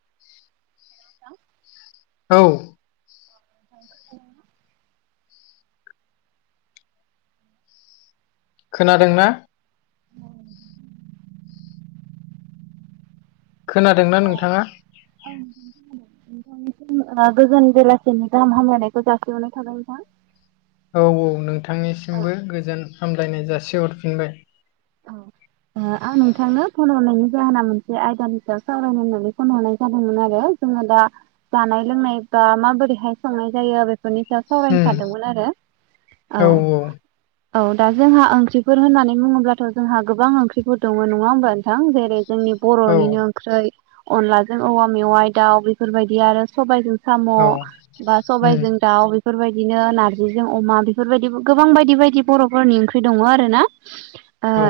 [inaudible] औ। [inaudible] खोनादोंना? खोनादोंना नोंथाङा? औ नोंथां खोनादों। नोंथांनि सिम गोजान बेलासिमनि गाहाम हामलायनायखौ जासिहरनाय थाबाय नोंथां। औ औ नोंथांनिसिमबो गोजोन हामलायनाय जासिहरफिनबाय। औ। आं नोंथांनो फन हरनायनि जाहोना मोनसे आयदानि सायाव सावरायनो होननानै फन हरनाय जादोंमोन आरो। जोंङो दा जानाय लोंनाय बा माबोरैहाय संनाय जायो बे बेफोरनि सायाव सावरायनो उम सानदोंमोन आरो औ। औ दा जोंहा ओंख्रिफोर होननानै बुङोब्लाथ' जोंहा गोबां ओंख्रिफोर दङ नङा होमबा नोंथां जेरै जोंनि औ बर'निनो ओंख्रै अनलाजों औवा मेवाइ दाउ बेफोरबायदि आरो सबाइजों साम' औ बा उम सबाइजों दाउ बेफोरबायदिनो नार्जिजों अमा बेफोरबायदि गोबां बायदि बायदि बर'फोरनि ओंख्रि दङ आरो ना? आ औ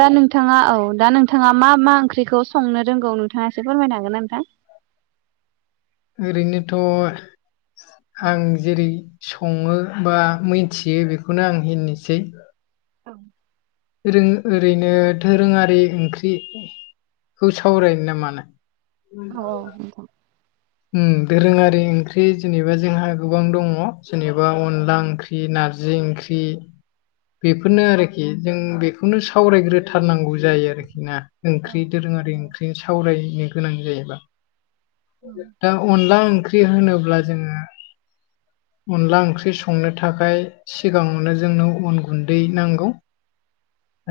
दा नोंथाङा औ दा नोंथाङा मा मा ओंख्रिखौ संनो रोंगौ नोंथाङा एसे फोरमायनो हागोन नोंथां? ओरैनोथ' आं जेरै सङो बा मिथियो बेखौनो आं होननोसै। औ। आरै ओरैनो दोरोङारि ओंख्रिखौ सावरायनो ना मानो? औ औ नोंथां। ओं दोरोङारि ओंख्रि जेनेबा जोंहा गोबां दङ जेनेबा अनला ओंख्रि ओंख्रि नारजि ओंख्रि। बेफोरनो आरोखि जों बेखौनो सावरायग्रोथारनांगौ जायो आरोखि ना। ओंख्रि दोरोङारि ओंख्रि सावरायनो गोनां जायोबा। उम। दा अनला ओंख्रि होनोब्ला जोंङो अनला ओंख्रि संनो थाखाय सिगाङावनो जोंनो अन गुन्दै नांगौ।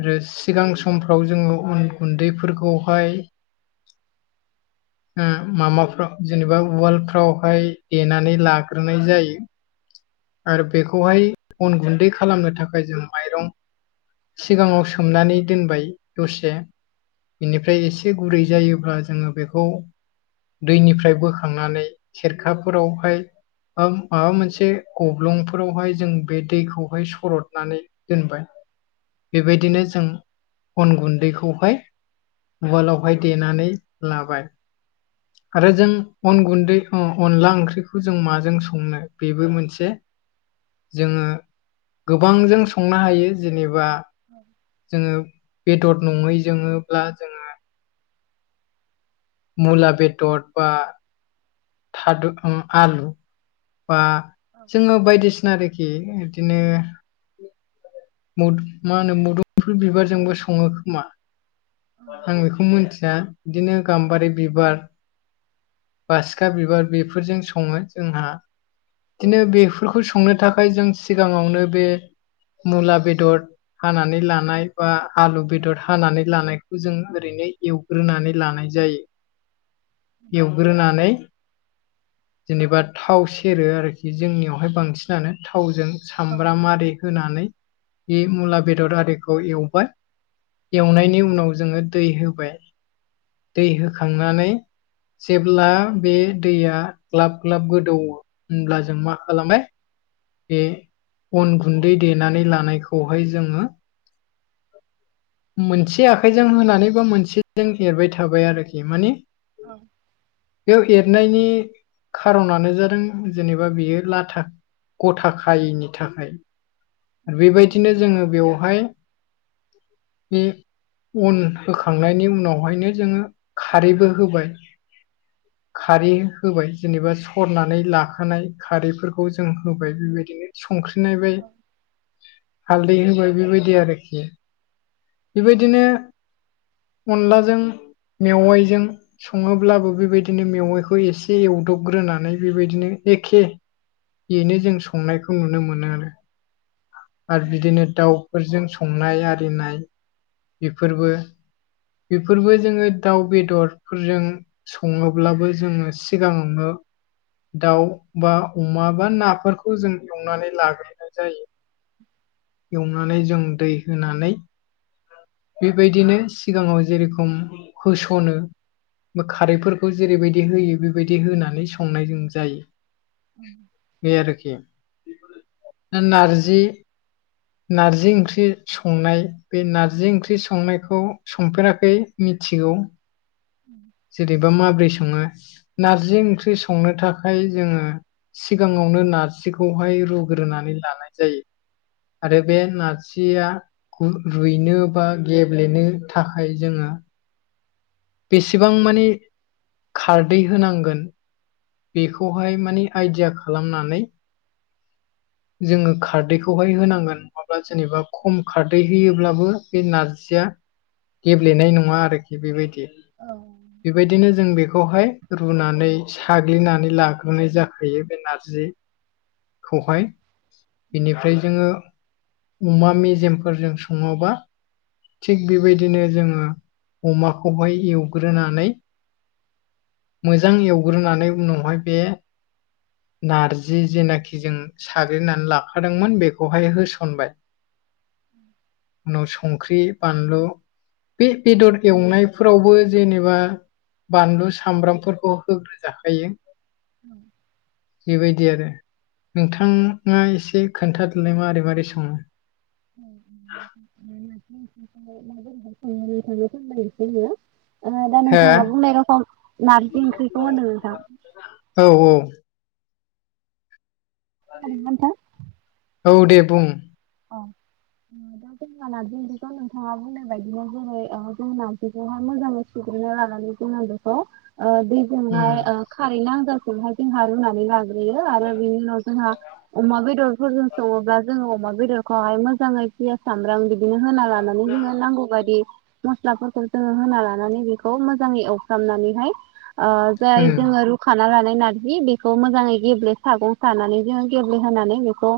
आरो सिगां समफ्राव जोनङो उन गुन्दैफोरखौहाय उम [unintelligible] जेनेबा उवालफ्रावहाय देनानै लाग्रोनाय जायो। आरो बेखौहाय अन गुन्दै खालामनो थाखाय जों माइरं सिगाङाव सोमनानै दोनबाय दसे बेनिफ्राय एसे गुरै जायोब्ला जोङो बेखौ दैनिफ्राय बोखांनानै सेरखाफोरावहाय माबा मोनसे गब्लंफोरावहाय जों बे दैखौहाय सरदनानै दोनबाय। बेबायदिनो जों अन गुन्दैखौहाय उवालावहाय देनानै लाबाय। आरो जों अन गुन्दै अनला ओंख्रिखौ जों माजों संनो बेबो मोनसे जोङो गोबांजों संनो हायो जेनेबा औ जोङो बेदर नङै जोङोब्ला जों मुला बेदद बा थादु अ आलु बा जोङो बायदिसिना [unintelligible] [unintelligible] बिदिनो मुद मा होनो मुदुलफोर बिबारजोंबो सङो खोमा। आं बेखौ मोनथिया बिदिनो गाम्बारि बिबार बासिखा बिबार बेफोरजों सङो जोंहा। बिदिनो बेफोरखौ संनो थाखाय जों सिगाङावनो बे मुला बेदर हानानै लानाय बा आलु बेदर हानानै लानायखौ जों ओरैनो एवग्रोनानै लानाय जायो। एवग्रोनानै जेनेबा थाव सेरो आरोखि जोंनियावहाय बांसिनानो थावजों सामब्राम आरि होनानै बे मुला बेदर आरिखौ एवबाय एवनायनि उनाव जोङो दै होबाय। दै होखांनानै जेब्ला बे दैया ग्लाब ग्लाब गोदौवो होनब्ला जों मा खालामबाय बे अन गुन्दै देनानै लानायखौहाय जोङो मोनसे आखाइजों होनानै बा मोनसेजों एरबाय थाबाय आरोखि माने औ बेयाव एरनायनि खार'नानो जादों जेनेबा बेयो लाथा गथा खायिनि थाखाय आरो बेबायदिनो जोङो बेवहाय [unintelligible] अन होखांनायनि उनावहायनो जोङो खारैबो होबाय। खारै होबाय जेनेबा सरनानै लाखानाय खारैफोरखौ जों होबाय बिबायदिनो। संख्रि नायबाय हालदै होबाय बेबायदि आरोखि बिबायदिनो अनलाजों मेवाइजों सङोब्लाबो बेबायदिनो मेवाइखौ एसे एवदबग्रोनानै बेबायदिनो एखे बेनो जों संनायखौ नुनो मोनो आरो। आरो बिदिनो दाउफोरजों संनाय आरिनाय बेफोरबो। बेफोरबो जोङो दाउ बेदरफोरजों सङोब्लाबो जोङो सिगाङावनो दाउ बा अमा बा नाफोरखौ जों एवनानै लाग्रोनाय जायो। एवनानै जों दै होनानै बेबायदिनो सिगाङाव जेरखम होस'नो बा खारैफोरखौ जेरैबायदि होयो बेबायदि होनानै संनाय जों जायो। बे आरोखि। ओ नारजि नारजि ओंख्रि संनाय बे नारजि ओंख्रि संनायखौ संफेराखै मिथिगौ। [inaudible] जेरेबा माब्रै सङो। नारजि ओंख्रि संनो थाखाय जोङो सिगाङावनो नारजिखौहाय रुग्रोनानै लानाय जायो आरो बे नारज जिया गु रुइनो बा गेब्लेनो थाखाय जोङो बेसेबां माने खारदै होनांगोन बेखौहाय माने आइडिया खालामनानै जोङो खारदैखौहाय होनांगोन नङाब्ला जेनेबा खम खारदै होयोब्लाबो बे नारजिया गेब्लेनाय नङा आरोखि बेबायदि। बेबायदिनो जों बेखौहाय रुनानै साग्लिनानै लाग्रोनाय जाखायो बे नारजि खौहाय। बिनिफ्राय जोङो उमा मेजेमफोरजों सङोबा थिग बेबायदिनो जोङो अमाखौहाय एवग्रोनानै मोजां एवग्रोनानै उनावहाय बे नारजि जेनाखि जों साग्लिनानै लाखादोंमोन बेखौहाय होसनबाय उनाव सं संख्रि बानलु बे बेदर एवनायफोरावबो जेनेबा बानलु सामब्रामफोरखौ होग्रोजाखायो। [inaudible] बेबायदि आरो नोंथाङा एसे खोन्थादोलाय मारै-मारै सङो। [inaudible] ओ दा नोंथाङा बुंनाय रखम नारजि ओंख्रिखौ होनदों नोंथां। औ-औ [unintelligible] औ दे बुं। अ दा जोंहा नारजि ओंख्रिखौ नोंथाङा बुंनाय बायदिनो जेरै ओ जों नारजिखौहाय मोजांङै [inaudible] उम जोंहाय ओ खारै नांजाखौहाय जोंहा रुनानै लाग्रो यो आरो बिनि उनाव जोंहा अमा बेदरफोरजों संङोबा जों अमा बेदरखौहाय मोजाङै पियास सामब्राम बिदिनो होना लानानै जोङो नांगौ बायदि मस्लाफोरखौ जोङो होना लानानै बेखौ मोजाङै एवफ्रामनानैहाय ओ जाय उम जोङो रू खाना लानाय नार्जि बेखौ मोजाङै गेब्ले सागं सानानै जोङो गेब्लेहानै बेखौ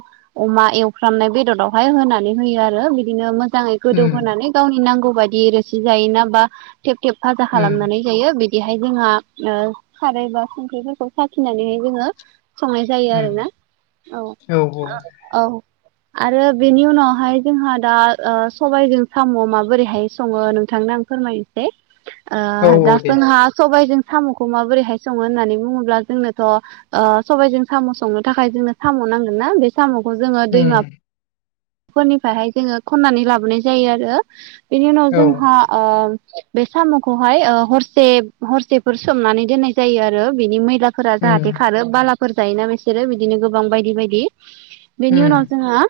अमा एवफ्रामनाय बेददावहाय होनानै होयो आरो बिदिनो मोजाङै गोदौ उम होनानै गावनि नांगौ बायदि रोसि जायोना बा थेब-थेब फाजा उम खालामनानै जायो बिदिहाय जोंहा ओ खारै बा संख्रिफोरखौ साखिनानैहाय जोङो संनाय जायो उम आरोना। औ औ औ-औ आरो बेनि उनावहाय जोंहा दा ओ सबायजों साम' माबोरैहाय सङो नोंथांनो आं फोरमायनसै ओ औ दा औ दे जोंहा सबायजों साम'खौ माबोरैहाय सङो होननानै बुङोब्ला जोंनोथ' ओ सबायजों साम' संनो थाखाय जोंनो साम' नांगोन ना बे साम'खौ जोङो उम दैमा फोरनिफ्रायहाय जोङो खन्नानै लाबोनाय जायो आरो। बिनि उनाव औ जोंहा ओ बे साम'खौहाय ओ हरसे हरसेफोर सोमनानै दोननाय जायो आरो बिनि मै लाफोरा उम जाहाथे खारो बालाफोर जायोना बिसोरो बिदिनो गोबां बायदि बायदि। बेनि उनाव उम जोंहा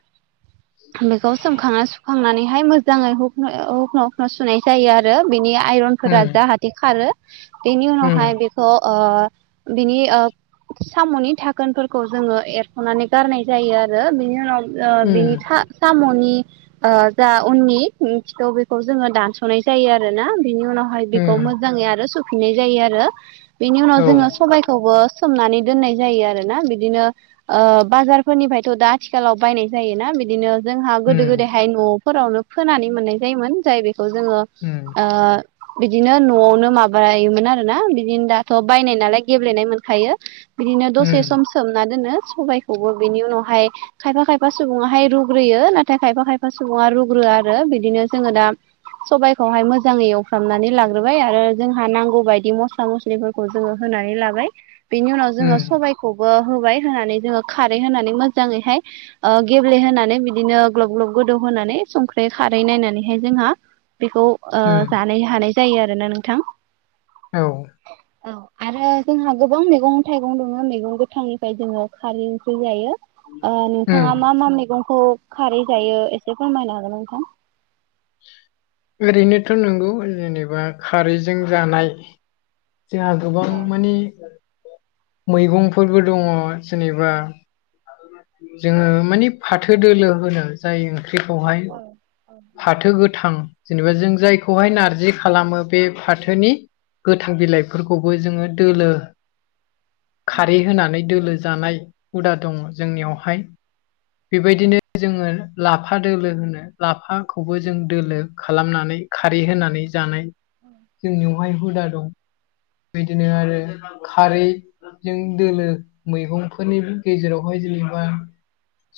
बेखौ सोमखाङा सु खांनानैहाय मोजाङै हुखन हुख्न'-हुख्न' सुनाय जायो आरो बेनि आइरनफोरा उम जाहा [unintelligible] बेनि उम उनावहाय बेखौ ओ बिनि ओ साम'नि थाखोनफोरखौ जोङो एरख'नानै गारनाय जायो आरो बिनि ओ बिनि उम सा- साम'नि ओ जा उननि खिथौ बेखौ जोङो दानस'नाय जायो आरोना। बिनि उनाव [unintelligible] उम मोजाङै आरो सुफिनाय जायो आरो बेनि उनाव औ जों सबायखौबो सोमनानै दोननाय जायो आरोना। बिदिनो ओ बाजारफोरनिफ्रायथ' दा आथिखाल आथिखालाव बायनाय जायोना बिदिनो जोंहा गोदो- उम गोदायहाय न'आव [unintelligible] फोनानै मोननाय जायोमोन जाय बेखौ जोङो होम ओ बिदिनो न'आवनो माबायोमोन आरो ना। बिदिनो दाथ' बायनाय नालाय गेब्लेनाय मोनखायो। बिदिनो दसे उम सम सोमना दोनो सबायखौबो बिनि उनावहाय खायफा -खायफा सुबुङाहाय रुग्रोयो नाथाय खायफा- खायफा सुबुङा रुग्रोया आरो बिदिनो जोङो दा सबाइखौहाय मोजाङै एवफ्रामनानै लाग्रोबाय आरो जोंहा नांगौ बायदि मस्ला- मस्ला [unintelligible] जोङो होनानै लाबाय। बेनि उनाव जोङो उम सबायखौबो होबाय होनानै जोङो खारै होनानै मोजाङैहाय ओ गेब्लेहोनानै बिदिनो ग्लब- ग्लब गोदौ होनानै संख्रै खारै नायनानैहाय जोंहा बेखौ ओ उम जानो हानाय जायो आरोना नोंथां। औ। औ। आरो जोंहा गोबां मैगं- थाइगं दङ मैगं गोथांनिफ्राय जोङो खारै ओंख्रि जायो। ओ उम नोंथाङा मा- मा मैगंखौ खारै जायो एसे फोरमायनो हागोन नोंथां? ओरैनोथ' नंगौ जेनेबा खारैजों जानाय जोंहा गोबां मानि मैगंफोरबो दङ जेनेबा जोङो माने फाथो दोलो होनो जाय ओंख्रिखौहाय औ औ। फाथो गोथां जेनेबा जों जायखौहाय नारजि खालामो बे फाथोनि गोथां बिलाइफोरखौबो जोङो दोलो खारै होनानै दोलो जानाय हुदा दङ जोंनियावहाय बेबायदिनो जोङो लाफा दोलो होनो [unintelligible] लाफाखौबो जों दोलो खालामनानै खारै होनानै जानाय जोंनि [unintelligible] हुदा दं। बिदिनो आरो खारै जों दोलो मैगंफोरनि गेजेरावहाय जेनेबा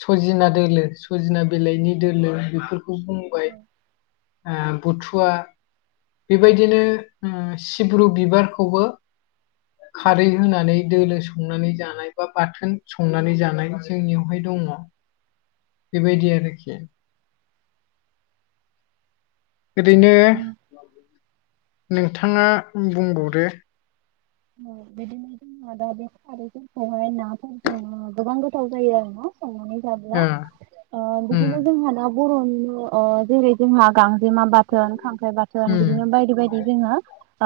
सजिना दोलो सजिना बिलाइनि दोलो बेफोरखौ बुंबाय। बुथुवा बेबायदिनो ओ सिब्रु बिबार [unintelligible] खारै होनानै दोलो संनानै जानाय बा बाथोन संनानै जानाय जोंनियावहाय दङ। बेबायदि आरोखि। ओरैनो नोंथाङा बुंबावदो। बिदिनो जोंहा दा बे खारैफोरखौहाय नाफोरजों गोबां गोथाव जायो आरो ना। संनानै जाब्ला ओ ओ उम बिदिनो जोंहा ना बर'नि ओ जेरै जोंहा [unintelligible] [unintelligible] बाथोन, खांख्राइ बाथोन उम बिदिनो बायदि - बायदि जोङो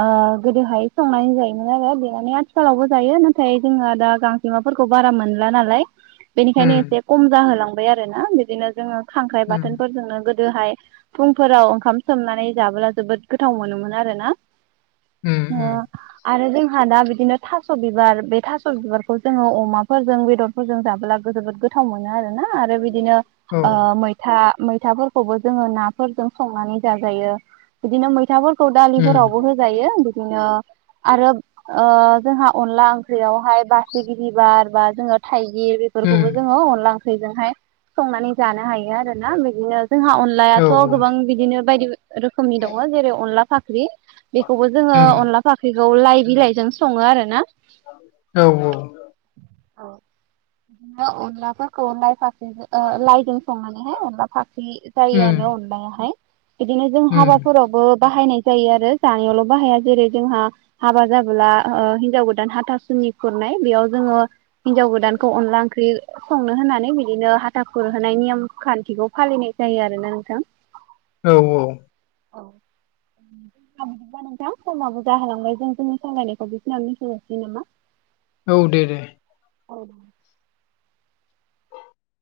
ओ गोदोहाय संनाय जायो। [unintelligible] आथिखालावबो जायो। नाथाय जोंहा दा गांजेमाफोरखौ बारा मोनला नालाय। बेनिखायनो उम एसे खम जाहोलांबाय आरो ना। बिदिनो जोङो खांख्राइ उम बाथोनफोरजोंनो गोदोहाय फुंफोराव ओंखाम सोमनानै जाबोला जोबोद गोथाव मोनोमोन आरोना उम उम [unintelligible] आरो जोंहा दा बिदिनो थास' बिबार, बे थास' बिबारखौ जोङो अमाफोरजों बेदर [unintelligible] जाब्ला जोबोद गोथाव मोनो आरोना आरो बिदिनो औ [unintelligible] [unintelligible] मैथाफोरखौबो जोङो नाफोरजों संनानै जाजायो। बिदिनो मैथा [unintelligible] उम दालिफोरावबो होजायो बिदिनो आरो ओ जोंहा अनला ओंख्रियावहाय बासिगिरि बार बा जोङो थाइगिर उम बेफोरखौबो जोङो अनला ओंख्रिजोंहाय संनानै जानो हायो। आरो ना बिदिनो जोंहा औ अनलायाथ' गोबां बिदिनो बायदि रोखोमनि दङ जेरै अनला फाख्रि बेखौबो जोङो उम अनला फाख ख्रि खौ लाइ बिलाइजों सङो आरो ना औ औ औ अनलाफोरखौ लाइ फा ओ लाइजों संनानैहाय अनला फाखि जायो उम आरो अनलायाहाय बिदिनो जों हाबा उम फोरावबो बाहायनाय जायो आरो जानायावल' बाहाया जेरै जोंहा हाबा जाबोला ओ हिन्जाव गोदान हाथासुनि खुरनाय बेयाव जोङो हिन्जाव गोदानखौ अनला ओंख्रि संनो होनानै बिदिनो हाथा खुरहोनाय नियम खान्थिखौ फालिनाय जायो आरोना नोंथां। औ औ [unintelligible] नोंथां समाबो जाहोलांबाय जों जोंनि सावालायनायखौ बिखिनिआवनो दोनथजासिनो नामा? औ दे दे औ